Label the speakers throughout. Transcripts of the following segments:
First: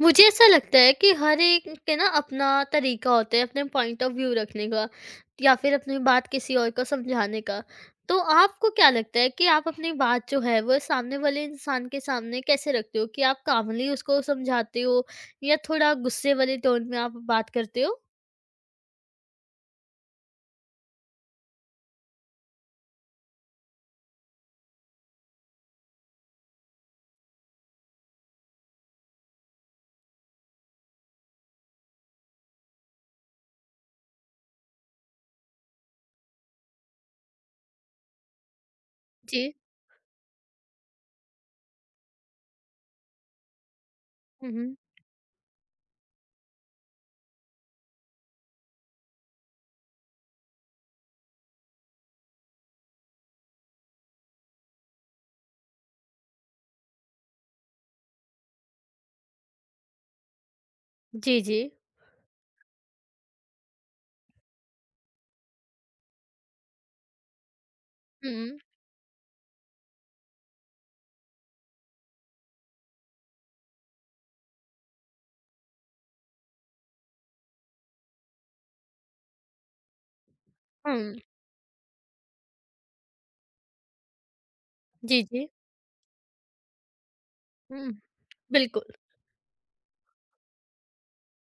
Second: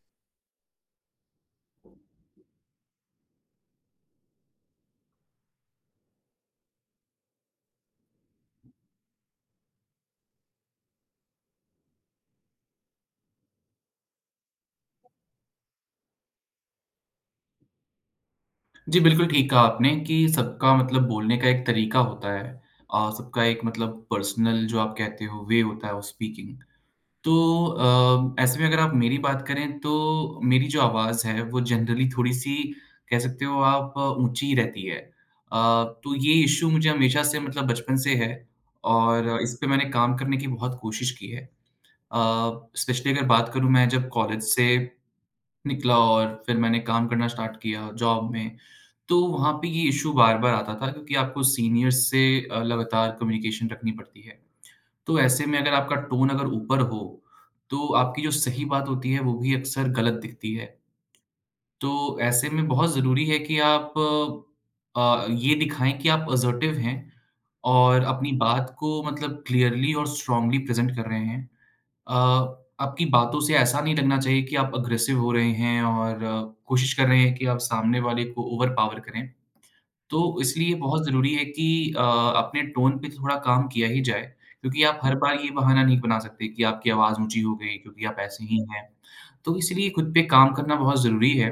Speaker 1: मुझे ऐसा लगता है कि हर एक के ना अपना तरीका होता है अपने पॉइंट ऑफ व्यू रखने का या फिर अपनी बात किसी और को समझाने का। तो आपको क्या लगता है कि आप अपनी बात जो है वो सामने वाले इंसान के सामने कैसे रखते हो? कि आप कामली उसको समझाते हो या थोड़ा गुस्से वाले टोन में आप बात करते हो?
Speaker 2: जी, बिल्कुल ठीक कहा आपने कि सबका मतलब बोलने का एक तरीका होता है और सबका एक मतलब पर्सनल जो आप कहते हो वे होता है ऑफ स्पीकिंग। तो ऐसे में अगर आप मेरी बात करें तो मेरी जो आवाज़ है वो जनरली थोड़ी-सी कह सकते हो आप ऊँची ही रहती है। तो ये इश्यू मुझे हमेशा से मतलब बचपन से है और
Speaker 1: जी।
Speaker 2: इस पे मैंने काम करने की बहुत कोशिश की है। अ, स्पेशली अगर बात करूँ मैं जब कॉलेज से
Speaker 1: हम्म।
Speaker 2: निकला और फिर मैंने काम करना स्टार्ट किया जॉब में, तो वहाँ पे ये इश्यू बार-बार आता था क्योंकि आपको सीनियर्स से लगातार कम्युनिकेशन रखनी पड़ती है। तो ऐसे में अगर आपका टोन अगर ऊपर हो, तो आपकी जो सही बात होती है, वो भी अक्सर गलत दिखती है।
Speaker 1: जी जी।
Speaker 2: तो ऐसे में बहुत ज़रूरी है कि आप ये दिखाएँ कि आप असर्टिव हैं और अपनी
Speaker 1: हम्म।
Speaker 2: बात को मतलब क्लियरली और स्ट्रॉन्गली प्रेज़ेंट कर रहे हैं। अ, आपकी बातों से ऐसा नहीं लगना चाहिए कि आप अग्रेसिव हो रहे हैं और कोशिश कर रहे हैं कि आप सामने वाले को ओवरपावर करें। तो इसलिए बहुत
Speaker 1: हम्म।
Speaker 2: ज़रूरी है कि अपने टोन पे थोड़ा काम किया ही जाए, क्योंकि आप हर
Speaker 1: जी
Speaker 2: बार
Speaker 1: जी।
Speaker 2: ये बहाना नहीं बना सकते कि आपकी आवाज़ ऊँची हो गई
Speaker 1: हम्म।
Speaker 2: क्योंकि आप ऐसे ही
Speaker 1: बिल्कुल।
Speaker 2: हैं। तो इसलिए खुद पे काम करना बहुत ज़रूरी है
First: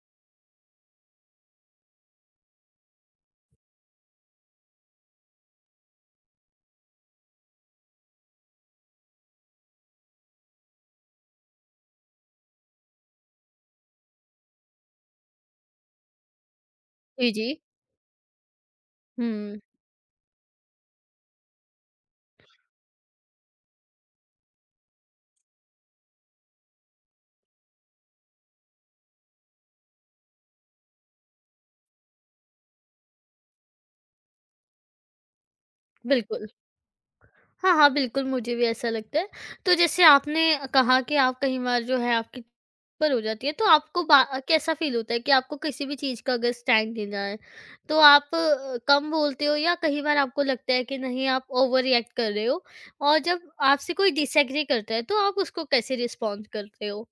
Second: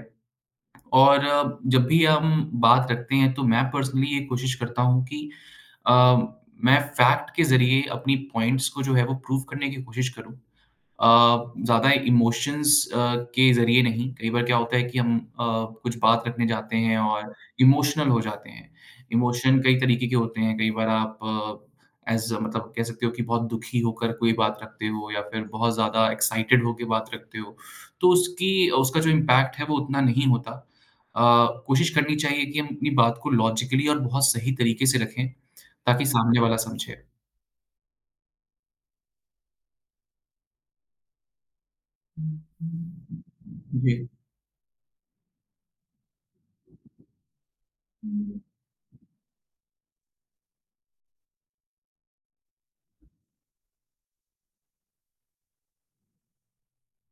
Speaker 2: और जब भी हम बात रखते हैं तो मैं पर्सनली ये कोशिश करता हूँ कि अ, मैं फैक्ट के ज़रिए अपनी पॉइंट्स को जो है वो प्रूव करने की कोशिश करूँ। ज़्यादा इमोशंस के ज़रिए नहीं, कई बार क्या होता है कि हम कुछ बात रखने जाते हैं
Speaker 1: जी
Speaker 2: और
Speaker 1: जी।
Speaker 2: इमोशनल हो जाते हैं।
Speaker 1: हम्म।
Speaker 2: इमोशन कई तरीके के होते हैं, कई बार आप एज़ मतलब कह सकते हो कि बहुत दुखी होकर कोई बात रखते हो या फिर बहुत ज़्यादा एक्साइटेड होके बात रखते हो, तो उसकी उसका जो इम्पैक्ट है वो उतना नहीं होता। अ, कोशिश करनी चाहिए कि हम अपनी बात को लॉजिकली और बहुत सही तरीके से रखें, ताकि सामने
Speaker 1: बिल्कुल।
Speaker 2: वाला समझे।
Speaker 1: हाँ, हाँ, बिल्कुल, मुझे भी ऐसा लगता है। तो जैसे आपने कहा कि आप कई बार जो है आपकी पर हो जाती है, तो आपको बा कैसा फ़ील होता है कि आपको किसी भी चीज़ का अगर स्टैंड लेना है, तो आप
Speaker 2: जी।
Speaker 1: कम बोलते हो या कई बार आपको लगता है कि नहीं, आप ओवर रिएक्ट कर रहे हो? और जब आपसे कोई डिसएग्री करता है, तो आप उसको कैसे रिस्पॉन्ड करते हो?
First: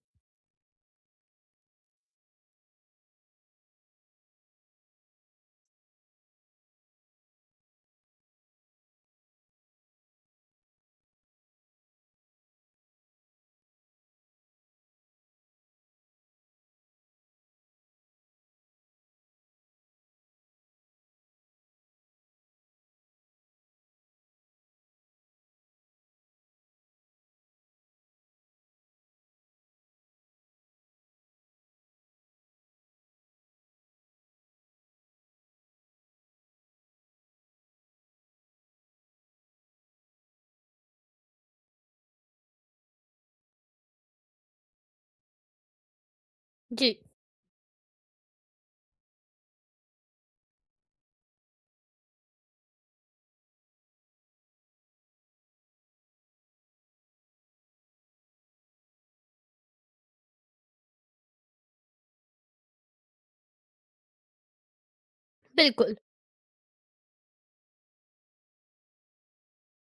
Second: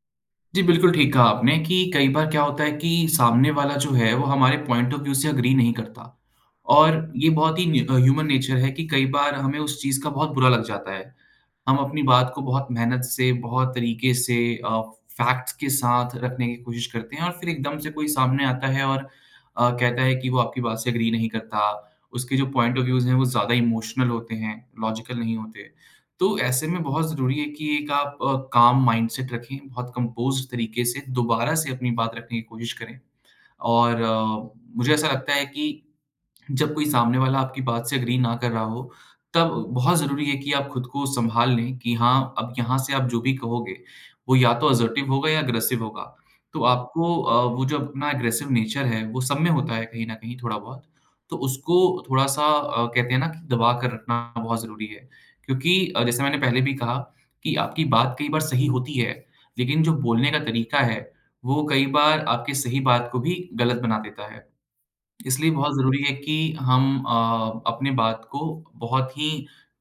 Speaker 2: जी, बिल्कुल ठीक कहा आपने कि कई बार क्या होता है कि सामने वाला जो है वो हमारे पॉइंट ऑफ व्यू से एग्री नहीं करता और ये बहुत ही ह्यूमन नेचर है कि कई बार हमें उस चीज़ का बहुत बुरा लग जाता है हम अपनी बात को बहुत मेहनत से, बहुत तरीके से अ, फैक्ट्स के साथ रखने की कोशिश करते हैं और फिर एकदम से कोई सामने आता है और कहता है कि वो आपकी बात से एग्री नहीं करता। उसके जो पॉइंट ऑफ व्यूज़ हैं, वो ज़्यादा इमोशनल होते हैं, लॉजिकल नहीं होते। तो ऐसे में बहुत ज़रूरी है कि एक आप काम माइंडसेट रखें, बहुत कंपोज़्ड तरीके से दोबारा से अपनी बात रखने की कोशिश करें और मुझे ऐसा लगता है कि जब कोई सामने वाला आपकी बात से एग्री ना कर रहा हो, तब बहुत ज़रूरी है कि आप खुद को सँभाल लें कि हाँ, अब यहाँ से आप जो भी कहोगे, वो या तो असर्टिव होगा या अग्रेसिव होगा। तो
Speaker 1: जी,
Speaker 2: आपको वो जो अपना अग्रेसिव नेचर है, वो सब में होता है कहीं न कहीं थोड़ा बहुत। तो उसको थोड़ा-सा कहते हैं ना कि दबा कर रखना बहुत ज़रूरी है। क्योंकि जैसे मैंने पहले भी कहा कि आपकी बात कई बार सही होती है, लेकिन जो बोलने का तरीका है, वो कई बार आपकी सही बात को भी गलत बना देता है। इसलिए बहुत
Speaker 1: बिल्कुल।
Speaker 2: ज़रूरी है कि हम अपनी बात को बहुत ही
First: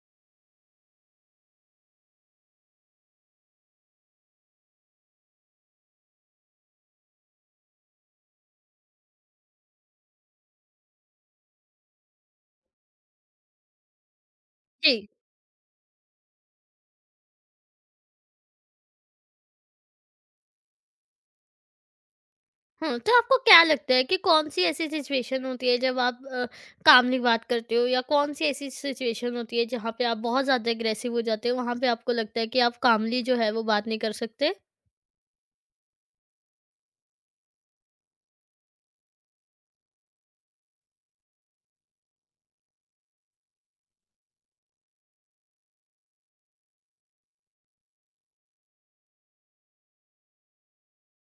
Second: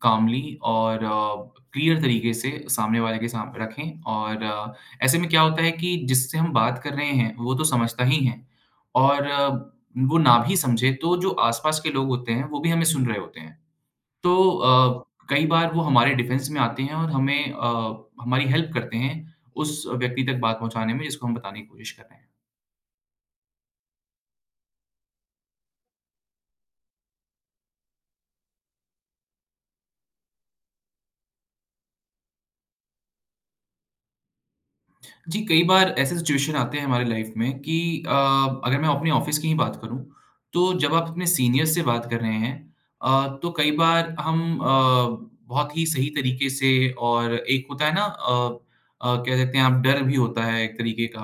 Speaker 2: कामली और क्लियर तरीके से सामने वाले के सामने रखें और ऐसे में क्या होता है कि जिससे हम बात कर रहे हैं, वो तो समझता ही है और वो ना भी समझे तो जो आस-पास के लोग होते हैं, वो भी हमें सुन रहे होते हैं। तो अ,
Speaker 1: जी।
Speaker 2: कई बार वो हमारे डिफेंस में आते हैं और हमें हमारी हेल्प करते हैं उस व्यक्ति तक बात पहुँचाने में जिसको हम बताने की कोशिश कर रहे हैं।
Speaker 1: हाँ, तो आपको क्या लगता है कि कौन-सी ऐसी सिचुएशन होती है जब आप कामली बात करते हो या कौन-सी ऐसी सिचुएशन होती है जहाँ पे आप बहुत ज़्यादा अग्रेसिव हो जाते हो, वहाँ पे आपको लगता है कि आप कामली जो है वो बात नहीं कर सकते?
Speaker 2: जी, कई बार ऐसे सिचुएशन आते हैं हमारी लाइफ में कि अ, अगर मैं अपने ऑफिस की ही बात करूँ, तो जब आप अपने सीनियर्स से बात कर रहे हैं तो कई बार हम बहुत ही सही तरीके से और एक होता है ना क्या कहते हैं आप डर भी होता है एक तरीके का,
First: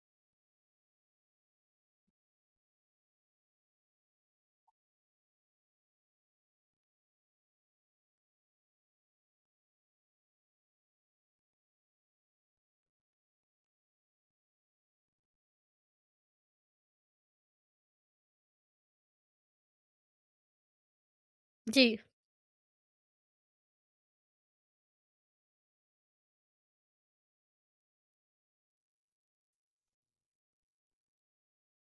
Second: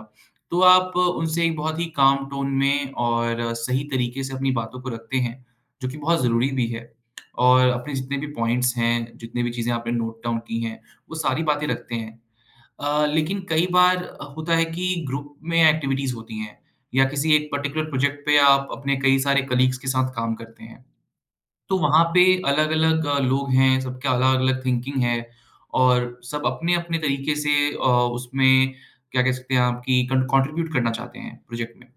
Speaker 2: तो आप उनसे एक बहुत ही काम टोन में और सही तरीके से अपनी बातों को रखते हैं, जो कि बहुत ज़रूरी भी है और अपने जितने भी पॉइंट्स हैं, जितनी भी चीज़ें आपने नोट डाउन की हैं, वो सारी बातें रखते हैं। लेकिन कई बार होता है कि ग्रुप में एक्टिविटीज़ होती हैं या किसी एक पर्टिकुलर प्रोजेक्ट पे आप अपने कई सारे कलीग्स के साथ काम करते हैं। तो
Speaker 1: जी।
Speaker 2: वहाँ पे अलग-अलग लोग हैं, सबका अलग-अलग थिंकिंग है और सब अपने-अपने तरीके से उसमें क्या कह सकते हैं आपकी कन कॉन्ट्रिब्यूट करना चाहते हैं प्रोजेक्ट में।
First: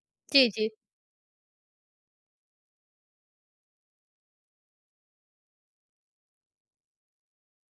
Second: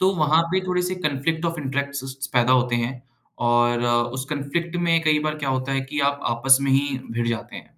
Speaker 2: तो वहाँ
Speaker 1: जी,
Speaker 2: पे
Speaker 1: जी।
Speaker 2: थोड़े से कॉन्फ्लिक्ट ऑफ इंटरेस्ट्स पैदा होते हैं और उस कॉन्फ्लिक्ट में कई बार क्या होता है कि आप आपस में ही भिड़ जाते हैं।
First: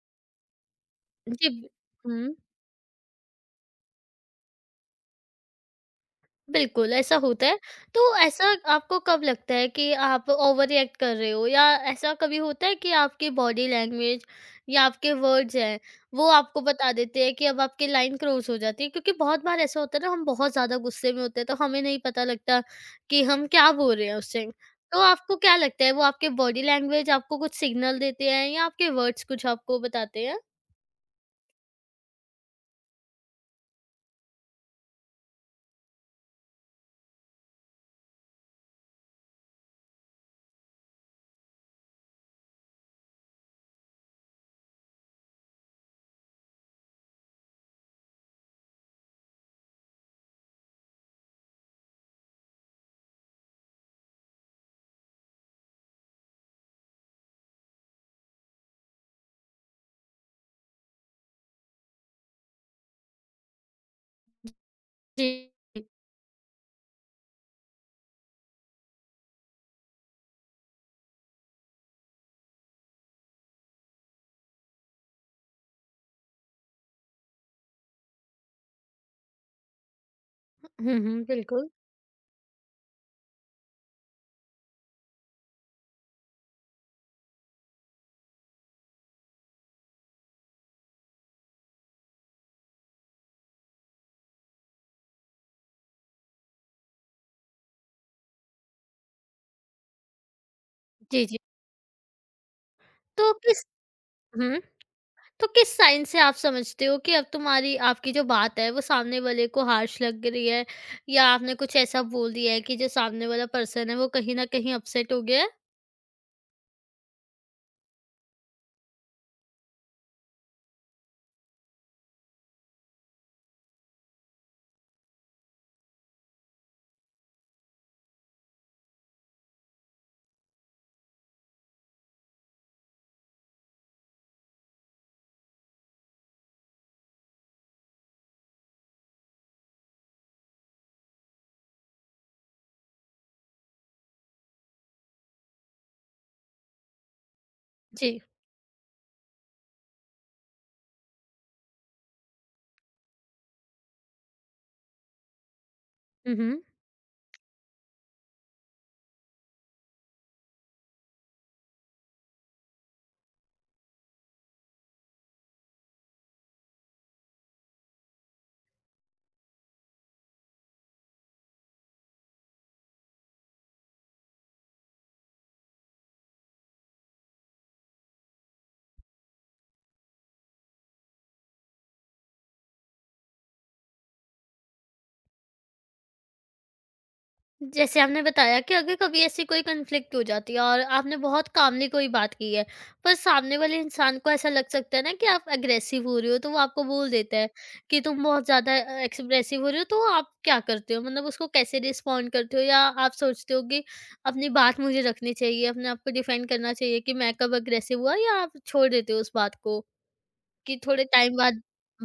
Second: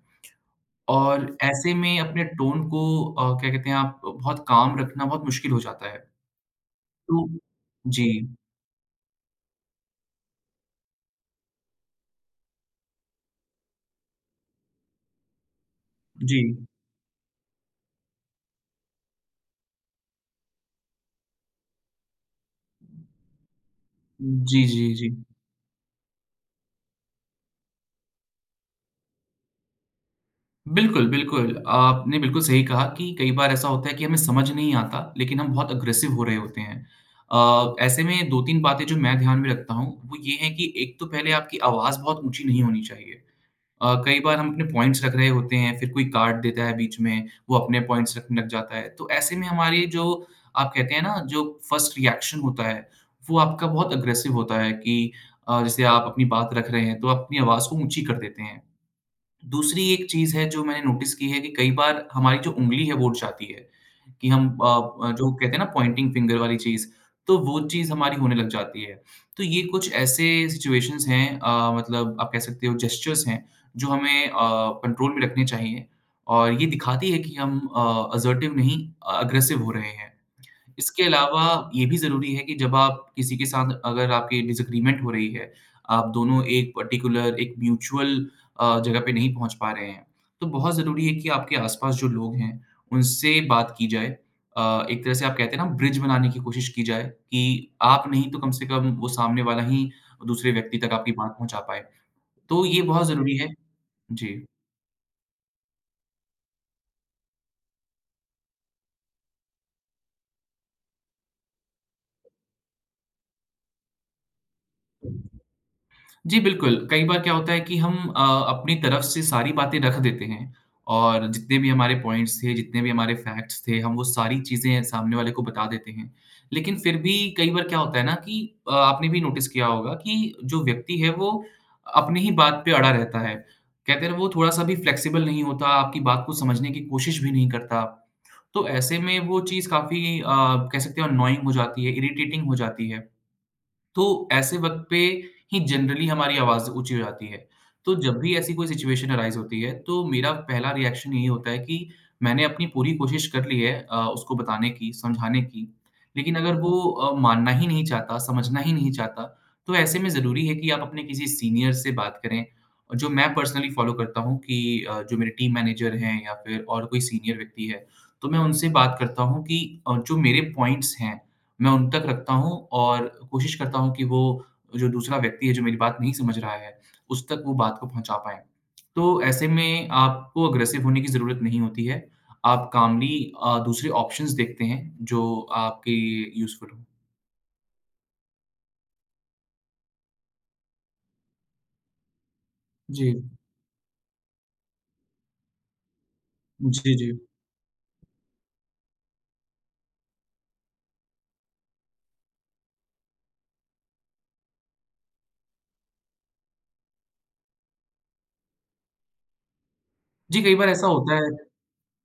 Speaker 2: और
Speaker 1: जी।
Speaker 2: ऐसे में
Speaker 1: हुँ।
Speaker 2: अपने टोन को क्या कहते हैं आप बहुत काम रखना बहुत मुश्किल हो जाता है।
Speaker 1: बिल्कुल, ऐसा
Speaker 2: तो
Speaker 1: होता है। तो
Speaker 2: जी,
Speaker 1: ऐसा आपको कब लगता है कि आप ओवर रिएक्ट कर रहे हो? या ऐसा कभी होता है कि आपकी बॉडी लैंग्वेज या आपके वर्ड्स हैं, वो
Speaker 2: जी।
Speaker 1: आपको बता देते हैं कि अब आपकी लाइन क्रॉस हो जाती है? क्योंकि बहुत बार ऐसा होता है ना, हम बहुत ज़्यादा गुस्से में होते हैं, तो हमें नहीं पता लगता कि हम क्या बोल रहे हैं उस टाइम।
Speaker 2: जी, जी,
Speaker 1: तो
Speaker 2: जी।
Speaker 1: आपको क्या लगता है, वो आपके बॉडी लैंग्वेज आपको कुछ सिग्नल देते हैं या आपके वर्ड्स कुछ आपको बताते हैं?
Speaker 2: बिल्कुल, बिल्कुल। आपने बिल्कुल सही कहा कि कई बार ऐसा होता है कि हमें समझ नहीं आता, लेकिन हम बहुत अग्रेसिव हो रहे होते हैं। ऐसे में 2-3 बातें जो मैं ध्यान में रखता हूँ, वो ये है कि एक तो पहले आपकी आवाज़ बहुत ऊँची नहीं होनी चाहिए। कई बार हम अपने पॉइंट्स रख रहे होते हैं, फिर कोई कार्ड देता है बीच में, वो अपने पॉइंट्स रखने लग जाता है। तो ऐसे में हमारी जो आप कहते हैं ना जो फर्स्ट रिएक्शन होता है, वो आपका बहुत अग्रेसिव होता है कि जैसे आप अपनी बात रख रहे हैं, तो आप अपनी आवाज़ को ऊँची कर देते हैं। दूसरी एक चीज़ है जो मैंने नोटिस की है कि कई बार हमारी जो उँगली है वो उठ जाती है, कि हम
Speaker 1: जी।
Speaker 2: जो कहते हैं ना पॉइंटिंग फिंगर वाली चीज़, तो वो चीज़ हमारी होने लग जाती है। तो ये कुछ ऐसे सिचुएशंस हैं मतलब आप कह सकते हो जेस्चर्स हैं जो हमें कंट्रोल में रखने चाहिए और ये दिखाती है कि हम असर्टिव नहीं अग्रेसिव हो रहे हैं।
Speaker 1: हुँ,
Speaker 2: इसके
Speaker 1: हुँ,
Speaker 2: अलावा
Speaker 1: बिल्कुल।
Speaker 2: ये भी ज़रूरी है कि जब आप किसी के साथ अगर आपकी डिसएग्रीमेंट हो रही है, आप दोनों एक पर्टिकुलर एक म्यूचुअल जगह पे नहीं पहुँच पा रहे हैं, तो बहुत ज़रूरी है कि आपके आस-पास जो लोग हैं, उनसे बात की जाए। एक तरह से आप कहते हैं ना ब्रिज बनाने की कोशिश की जाए कि आप नहीं तो कम से कम वो सामने वाला ही दूसरे व्यक्ति तक आपकी
Speaker 1: जी,
Speaker 2: बात
Speaker 1: जी।
Speaker 2: पहुँचा पाए। तो ये बहुत
Speaker 1: तो
Speaker 2: ज़रूरी है।
Speaker 1: किस
Speaker 2: जी।
Speaker 1: हुँ। तो किस साइन से आप समझते हो कि अब तुम्हारी आपकी जो बात है वो सामने वाले को हार्श लग रही है या आपने कुछ ऐसा बोल दिया है कि जो सामने वाला पर्सन है वो कहीं ना कहीं अपसेट हो गया है?
Speaker 2: जी, बिल्कुल। कई बार क्या होता है कि हम अपनी तरफ से सारी बातें रख देते हैं और जितने भी हमारे पॉइंट्स थे, जितने भी हमारे फैक्ट्स थे, हम वो सारी चीज़ें सामने वाले को बता देते हैं। लेकिन फिर भी कई बार क्या होता है ना कि आपने भी नोटिस किया होगा कि जो व्यक्ति है वो अपनी ही बात पे अड़ा रहता है। कहते हैं ना वो थोड़ा-सा भी फ्लेक्सिबल नहीं होता, आपकी बात को समझने की कोशिश भी नहीं करता। तो ऐसे में वो चीज़ काफ़ी कह सकते हो अननोइंग हो जाती है, इरिटेटिंग हो जाती है। तो ऐसे वक़्त पे ही जनरली हमारी आवाज़ ऊँची हो जाती है। तो जब
Speaker 1: जी।
Speaker 2: भी ऐसी कोई सिचुएशन अराइज़ होती है, तो मेरा पहला रिएक्शन यही होता है कि मैंने अपनी पूरी कोशिश कर ली है उसको बताने की, समझाने की, लेकिन अगर
Speaker 1: हम्म।
Speaker 2: वो मानना ही नहीं चाहता, समझना ही नहीं चाहता, तो ऐसे में ज़रूरी है कि आप अपने किसी सीनियर से बात करें। और जो मैं पर्सनली फ़ॉलो करता हूँ कि जो मेरे टीम मैनेजर हैं या फिर और कोई सीनियर व्यक्ति है, तो मैं उनसे बात करता हूँ कि जो मेरे पॉइंट्स हैं मैं उन तक रखता हूँ और कोशिश करता हूँ कि वो जो दूसरा व्यक्ति है जो मेरी बात नहीं समझ रहा है, उस तक वो बात को पहुँचा पाएँ। तो ऐसे में आपको अग्रेसिव होने की ज़रूरत नहीं होती है। आप कामली दूसरे ऑप्शंस देखते हैं जो आपके यूज़फुल हों।
Speaker 1: जैसे आपने बताया कि अगर कभी ऐसी कोई कन्फ्लिक्ट हो जाती है और आपने बहुत कामली कोई बात की है,
Speaker 2: जी।
Speaker 1: पर सामने वाले इंसान को ऐसा लग सकता है ना कि आप अग्रेसिव हो रहे हो, तो वो आपको
Speaker 2: जी, जी।
Speaker 1: बोल देता है कि तुम बहुत ज़्यादा एक्सप्रेसिव हो रहे हो। तो आप क्या करते हो? मतलब उसको कैसे रिस्पॉन्ड करते हो? या आप सोचते हो कि अपनी बात मुझे रखनी चाहिए, अपने आप को डिफेंड करना चाहिए कि मैं कब अग्रेसिव हुआ, या आप छोड़ देते हो उस बात को
Speaker 2: जी, कई बार
Speaker 1: कि
Speaker 2: ऐसा
Speaker 1: थोड़े
Speaker 2: होता है
Speaker 1: टाइम बाद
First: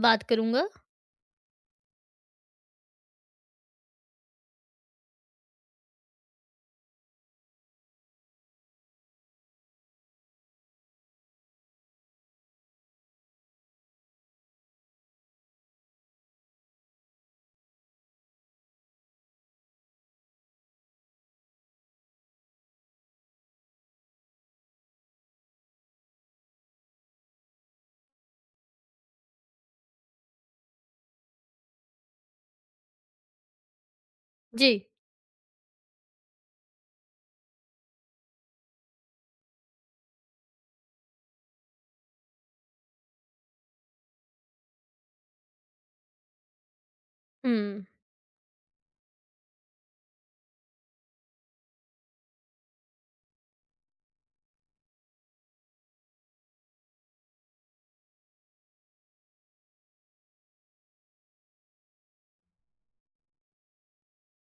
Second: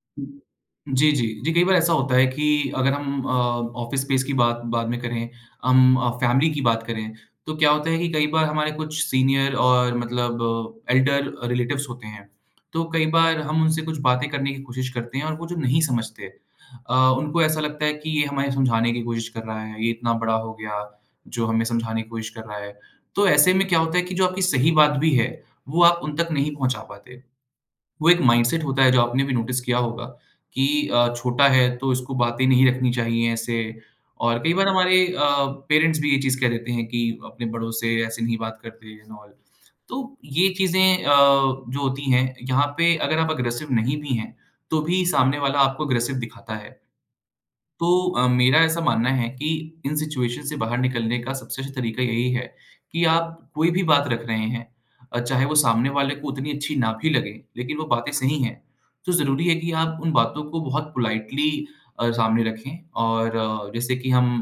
Speaker 1: बात करूंगा?
Speaker 2: जी, जी। जी, कई बार ऐसा होता है कि अगर हम ऑफ़िस स्पेस की बात बाद में करें, हम फैमिली की बात करें, तो क्या होता है कि कई बार हमारे कुछ सीनियर और मतलब एल्डर रिलेटिव्स होते हैं, तो कई बार हम उनसे कुछ बातें करने की कोशिश करते हैं और वो जो नहीं समझते उनको ऐसा लगता है कि ये हमें समझाने की कोशिश कर रहा है, ये इतना बड़ा हो गया, जो हमें समझाने की कोशिश कर रहा है। तो ऐसे में क्या होता है कि जो आपकी सही बात भी है, वो आप उन तक नहीं पहुँचा पाते। वो एक माइंडसेट होता है जो आपने भी नोटिस किया होगा कि छोटा है तो इसको बातें नहीं रखनी चाहिए ऐसे। और कई बार
Speaker 1: जी।
Speaker 2: हमारे पेरेंट्स भी ये चीज़ कह देते हैं कि अपने बड़ों से ऐसे नहीं बात करते एंड ऑल। तो ये चीज़ें अ, जो होती हैं यहाँ पे, अगर आप अग्रेसिव नहीं भी हैं तो भी सामने वाला आपको अग्रेसिव दिखाता है।
Speaker 1: हम्म।
Speaker 2: तो मेरा ऐसा मानना है कि इन सिचुएशन से बाहर निकलने का सबसे अच्छा तरीका यही है कि आप कोई भी बात रख रहे हैं, चाहे वो सामने वाले को उतनी अच्छी ना भी लगे, लेकिन वो बातें सही हैं, तो ज़रूरी है कि आप उन बातों को बहुत पोलाइटली सामने रखें। और अ, जैसे कि हम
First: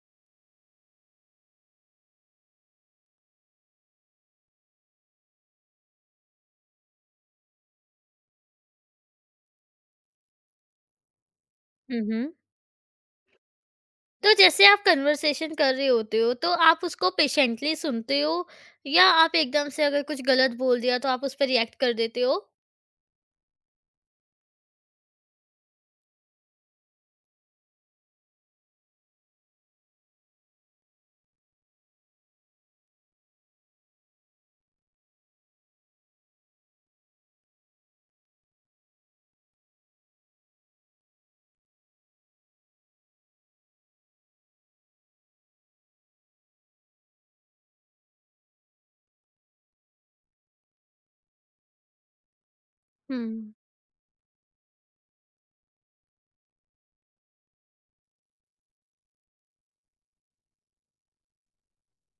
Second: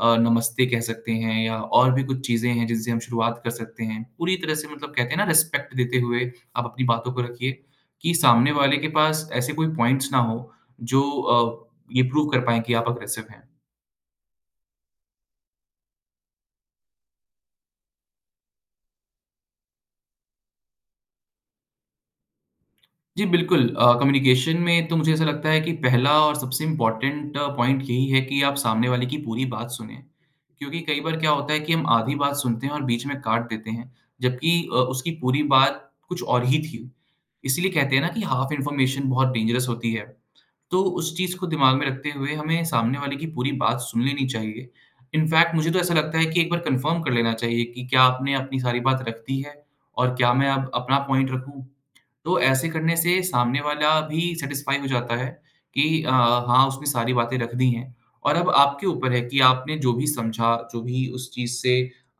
Speaker 2: अ, नमस्ते कह सकते हैं या और भी कुछ चीज़ें हैं जिनसे हम शुरुआत कर सकते हैं पूरी तरह से। मतलब कहते हैं ना, रिस्पेक्ट देते हुए आप अपनी बातों को रखिए, कि सामने वाले के पास ऐसे कोई पॉइंट्स ना हो जो ये
Speaker 1: हम्म।
Speaker 2: प्रूव
Speaker 1: हम्म।
Speaker 2: कर पाएँ कि आप अग्रेसिव हैं।
Speaker 1: तो जैसे आप कन्वर्सेशन कर रहे होते हो तो आप उसको पेशेंटली सुनते हो या आप एकदम से अगर कुछ गलत बोल दिया तो आप उस पर रिएक्ट कर देते हो?
Speaker 2: जी, बिल्कुल। कम्युनिकेशन में तो मुझे ऐसा लगता है कि पहला और सबसे इम्पोर्टेंट पॉइंट यही है कि आप सामने वाले की पूरी बात सुनें। क्योंकि कई बार क्या होता है कि हम आधी बात सुनते हैं और बीच में काट देते हैं, जबकि उसकी पूरी बात कुछ और ही थी। इसीलिए कहते हैं ना कि हाफ इन्फॉर्मेशन बहुत डेंजरस होती है। तो उस चीज़ को दिमाग में रखते हुए हमें सामने वाले की पूरी बात सुन लेनी चाहिए। इनफैक्ट मुझे तो ऐसा लगता है कि एक बार कन्फर्म कर लेना चाहिए कि क्या आपने अपनी सारी बात रख दी है और क्या मैं अब अपना पॉइंट रखूँ? तो ऐसे करने से
Speaker 1: हम्म।
Speaker 2: सामने वाला भी सैटिस्फाई हो जाता है कि हाँ, उसने सारी बातें रख दी हैं। और अब आपके ऊपर है कि आपने जो भी समझा, जो भी उस चीज़ से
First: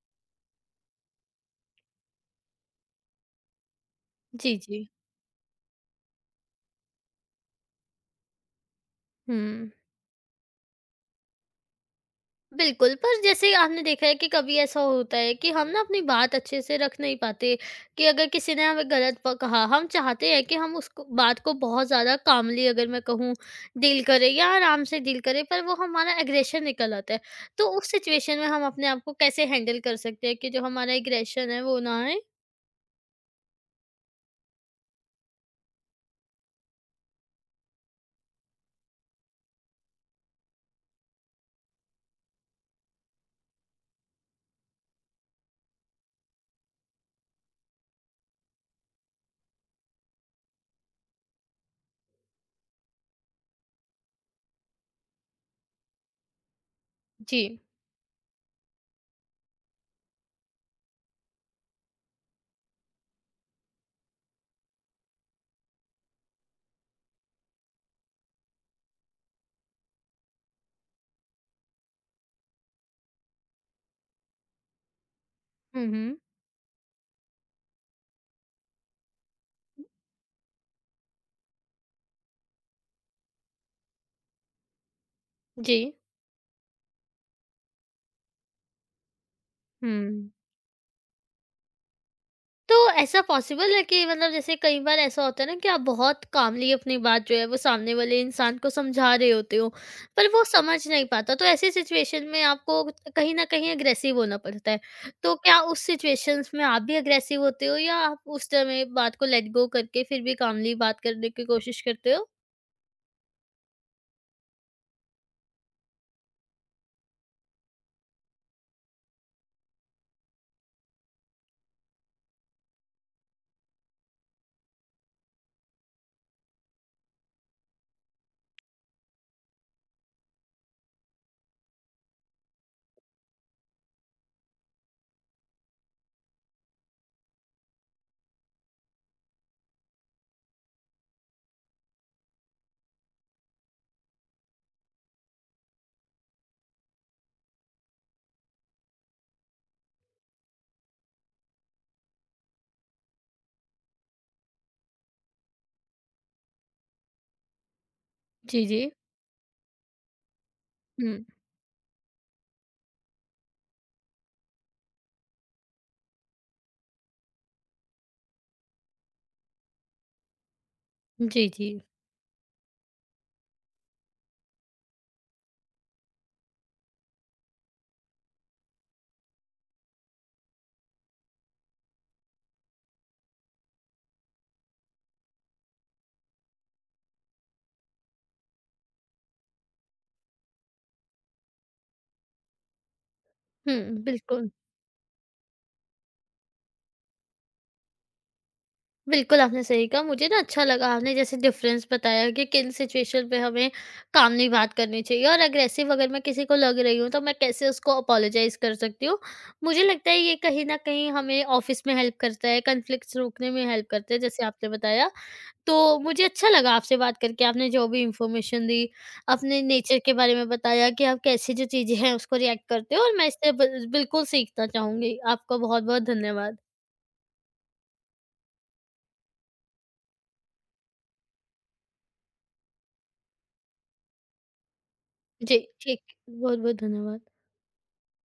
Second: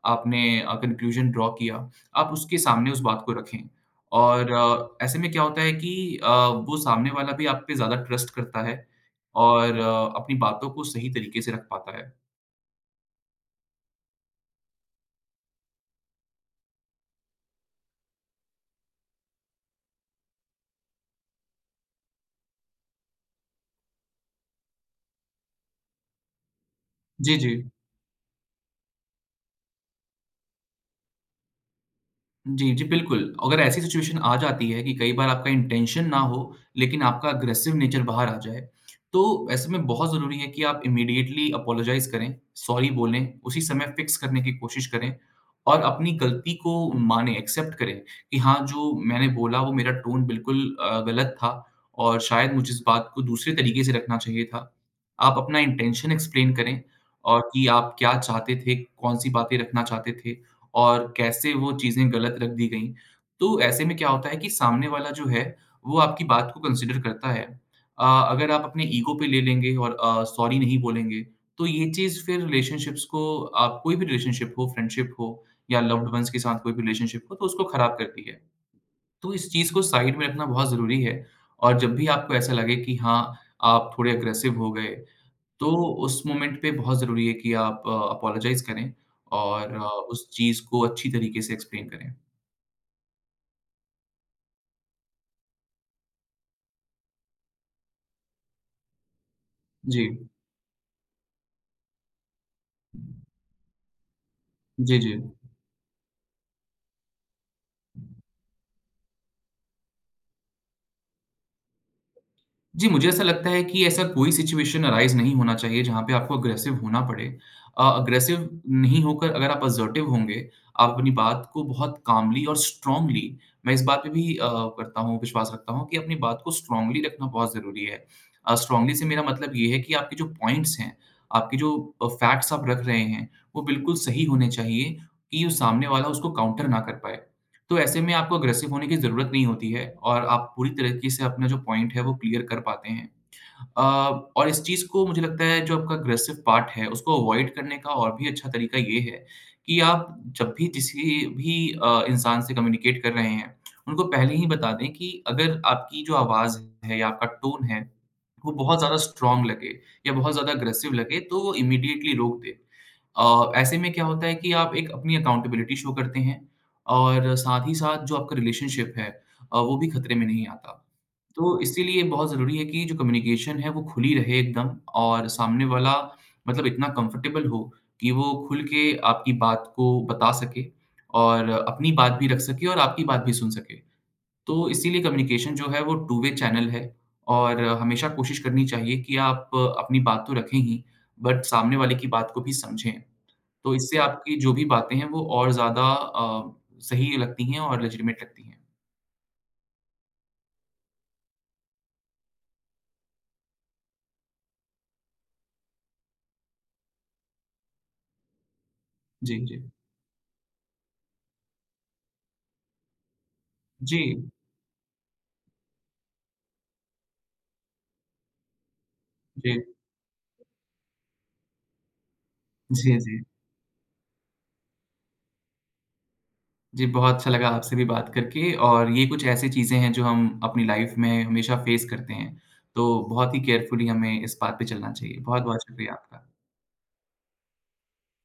Speaker 2: आपने कन्क्लूज़न ड्रॉ किया, आप उसके सामने उस बात को रखें। और
Speaker 1: जी जी।
Speaker 2: ऐसे में क्या होता है कि अ, वो सामने वाला भी आप पे ज़्यादा ट्रस्ट करता है
Speaker 1: हम्म।
Speaker 2: और अपनी बातों को सही तरीके से रख पाता है।
Speaker 1: बिल्कुल, पर जैसे आपने देखा है कि कभी ऐसा होता है कि हम ना अपनी बात अच्छे से रख नहीं पाते, कि अगर किसी ने हमें गलत प कहा, हम चाहते हैं कि हम उसको बात को बहुत ज़्यादा कामली अगर मैं कहूँ डील करें या आराम से डील करें, पर वो हमारा एग्रेशन निकल आता है।
Speaker 2: जी, जी।
Speaker 1: तो उस सिचुएशन में हम अपने आप को कैसे हैंडल कर सकते हैं कि जो हमारा एग्रेशन है वो ना आए?
Speaker 2: जी, जी, बिल्कुल। अगर ऐसी सिचुएशन आ जाती है कि कई बार आपका इंटेंशन ना हो, लेकिन आपका अग्रेसिव नेचर बाहर आ जाए, तो ऐसे में बहुत ज़रूरी है कि आप इमीडिएटली अपोलोजाइज़ करें, सॉरी बोलें, उसी समय फिक्स करने की कोशिश करें और अपनी गलती को मानें, एक्सेप्ट करें कि हाँ, जो मैंने बोला वो मेरा टोन बिल्कुल गलत था और शायद मुझे इस बात को दूसरे तरीके से रखना चाहिए था। आप अपना इंटेंशन एक्सप्लेन करें
Speaker 1: जी।
Speaker 2: और कि आप क्या चाहते थे, कौन-सी बातें रखना चाहते थे। और कैसे वो चीज़ें गलत रख दी गईं। तो ऐसे में क्या होता है कि सामने वाला जो है, वो आपकी बात को कंसिडर करता है। अगर आप अपने ईगो पे ले लेंगे और सॉरी नहीं बोलेंगे, तो ये चीज़ फिर रिलेशनशिप्स को, आप कोई भी रिलेशनशिप हो, फ्रेंडशिप हो या
Speaker 1: हुँ,
Speaker 2: लव्ड
Speaker 1: हुँ।
Speaker 2: वन्स के साथ कोई भी रिलेशनशिप हो, तो उसको खराब करती है। तो इस चीज़ को साइड में रखना बहुत ज़रूरी है। और जब भी आपको ऐसा लगे कि हाँ, आप थोड़े अग्रेसिव हो गए, तो
Speaker 1: जी।
Speaker 2: उस मोमेंट पे बहुत ज़रूरी है कि आप अपोलोजाइज़ करें और उस
Speaker 1: हुँ।
Speaker 2: चीज़ को अच्छी तरीके से एक्सप्लेन करें।
Speaker 1: तो ऐसा पॉसिबल है कि मतलब जैसे कई बार ऐसा होता है ना कि आप बहुत कामली अपनी बात जो है वो सामने वाले इंसान को समझा रहे होते हो,
Speaker 2: जी।
Speaker 1: पर वो समझ नहीं पाता। तो ऐसी सिचुएशन में आपको कहीं ना कहीं अग्रेसिव होना पड़ता है।
Speaker 2: जी,
Speaker 1: तो क्या उस सिचुएशंस में आप भी अग्रेसिव होते हो या
Speaker 2: जी।
Speaker 1: आप उस समय बात को लेट गो करके फिर भी कामली बात करने की कोशिश करते हो?
Speaker 2: जी, मुझे ऐसा लगता है कि ऐसा कोई सिचुएशन अराइज़ नहीं होना चाहिए जहाँ पे आपको अग्रेसिव होना पड़े। अग्रेसिव नहीं होकर अगर आप असर्टिव होंगे, आप अपनी बात को बहुत काल्मली और स्ट्रांगली, मैं इस बात पे भी अ, करता हूँ विश्वास रखता हूँ कि अपनी बात को स्ट्रांगली रखना बहुत ज़रूरी है। स्ट्रांगली से मेरा मतलब ये है कि आपके जो पॉइंट्स हैं, आपके जो फैक्ट्स आप रख रहे हैं, वो बिल्कुल सही होने चाहिए कि वो सामने वाला उसको काउंटर ना कर पाए। तो ऐसे में आपको अग्रेसिव होने की ज़रूरत नहीं होती है और आप पूरी तरीके से अपना जो पॉइंट है, वो क्लियर कर पाते हैं। अ, और इस चीज़ को मुझे लगता है, जो आपका अग्रेसिव पार्ट है उसको अवॉइड करने का और भी अच्छा तरीका ये है कि आप जब भी किसी भी इंसान से कम्युनिकेट कर रहे हैं, उनको पहले ही बता दें कि अगर आपकी जो आवाज़ है या आपका टोन है, वो
Speaker 1: जी
Speaker 2: बहुत
Speaker 1: जी।
Speaker 2: ज़्यादा स्ट्रॉन्ग लगे या बहुत ज़्यादा अग्रेसिव लगे
Speaker 1: हम्म।
Speaker 2: तो वो इमीडिएटली रोक दें। ऐसे में क्या होता है कि आप एक अपनी अकाउंटेबिलिटी शो करते हैं और साथ ही साथ जो आपका रिलेशनशिप है वो भी खतरे में नहीं आता।
Speaker 1: जी
Speaker 2: तो
Speaker 1: जी।
Speaker 2: इसीलिए बहुत ज़रूरी है कि जो कम्युनिकेशन है वो खुली रहे एकदम, और सामने वाला मतलब इतना कंफर्टेबल हो कि वो खुल के आपकी बात को बता सके और अपनी बात भी रख सके और आपकी बात भी सुन सके। तो इसीलिए कम्युनिकेशन जो है वो टू वे चैनल है और हमेशा कोशिश करनी चाहिए कि आप अपनी बात तो रखें ही, बट सामने वाले की बात को भी समझें। तो इससे
Speaker 1: हम्म।
Speaker 2: आपकी
Speaker 1: बिल्कुल।
Speaker 2: जो भी बातें हैं वो और ज़्यादा सही लगती हैं और लेजिटिमेट लगती हैं।
Speaker 1: बिल्कुल, आपने सही कहा। मुझे ना अच्छा लगा आपने जैसे डिफ़रेंस बताया कि किन सिचुएशन पे हमें कामली बात करनी चाहिए और अग्रेसिव अगर मैं किसी को लग रही हूँ तो मैं कैसे उसको अपोलोजाइज़ कर सकती हूँ।
Speaker 2: जी, जी।
Speaker 1: मुझे लगता है ये कहीं न कहीं हमें ऑफ़िस में हेल्प करता है, कॉन्फ्लिक्ट्स रोकने में हेल्प
Speaker 2: जी,
Speaker 1: करता है जैसे आपने बताया। तो मुझे अच्छा लगा आपसे बात करके, आपने जो भी इन्फॉर्मेशन दी,
Speaker 2: जी,
Speaker 1: अपने नेचर के बारे में बताया कि आप कैसे जो चीज़ें हैं उसको रिएक्ट करते
Speaker 2: जी,
Speaker 1: हो और
Speaker 2: जी।
Speaker 1: मैं इससे बिल्कुल सीखना चाहूँगी। आपका बहुत-बहुत धन्यवाद।
Speaker 2: जी, बहुत अच्छा लगा आपसे भी बात करके और ये कुछ ऐसी चीज़ें हैं जो हम अपनी लाइफ़ में हमेशा फेस करते हैं। तो बहुत ही केयरफुली हमें इस बात पे चलना चाहिए।
Speaker 1: जी,
Speaker 2: बहुत-बहुत शुक्रिया
Speaker 1: ठीक।
Speaker 2: आपका।
Speaker 1: बहुत-बहुत धन्यवाद।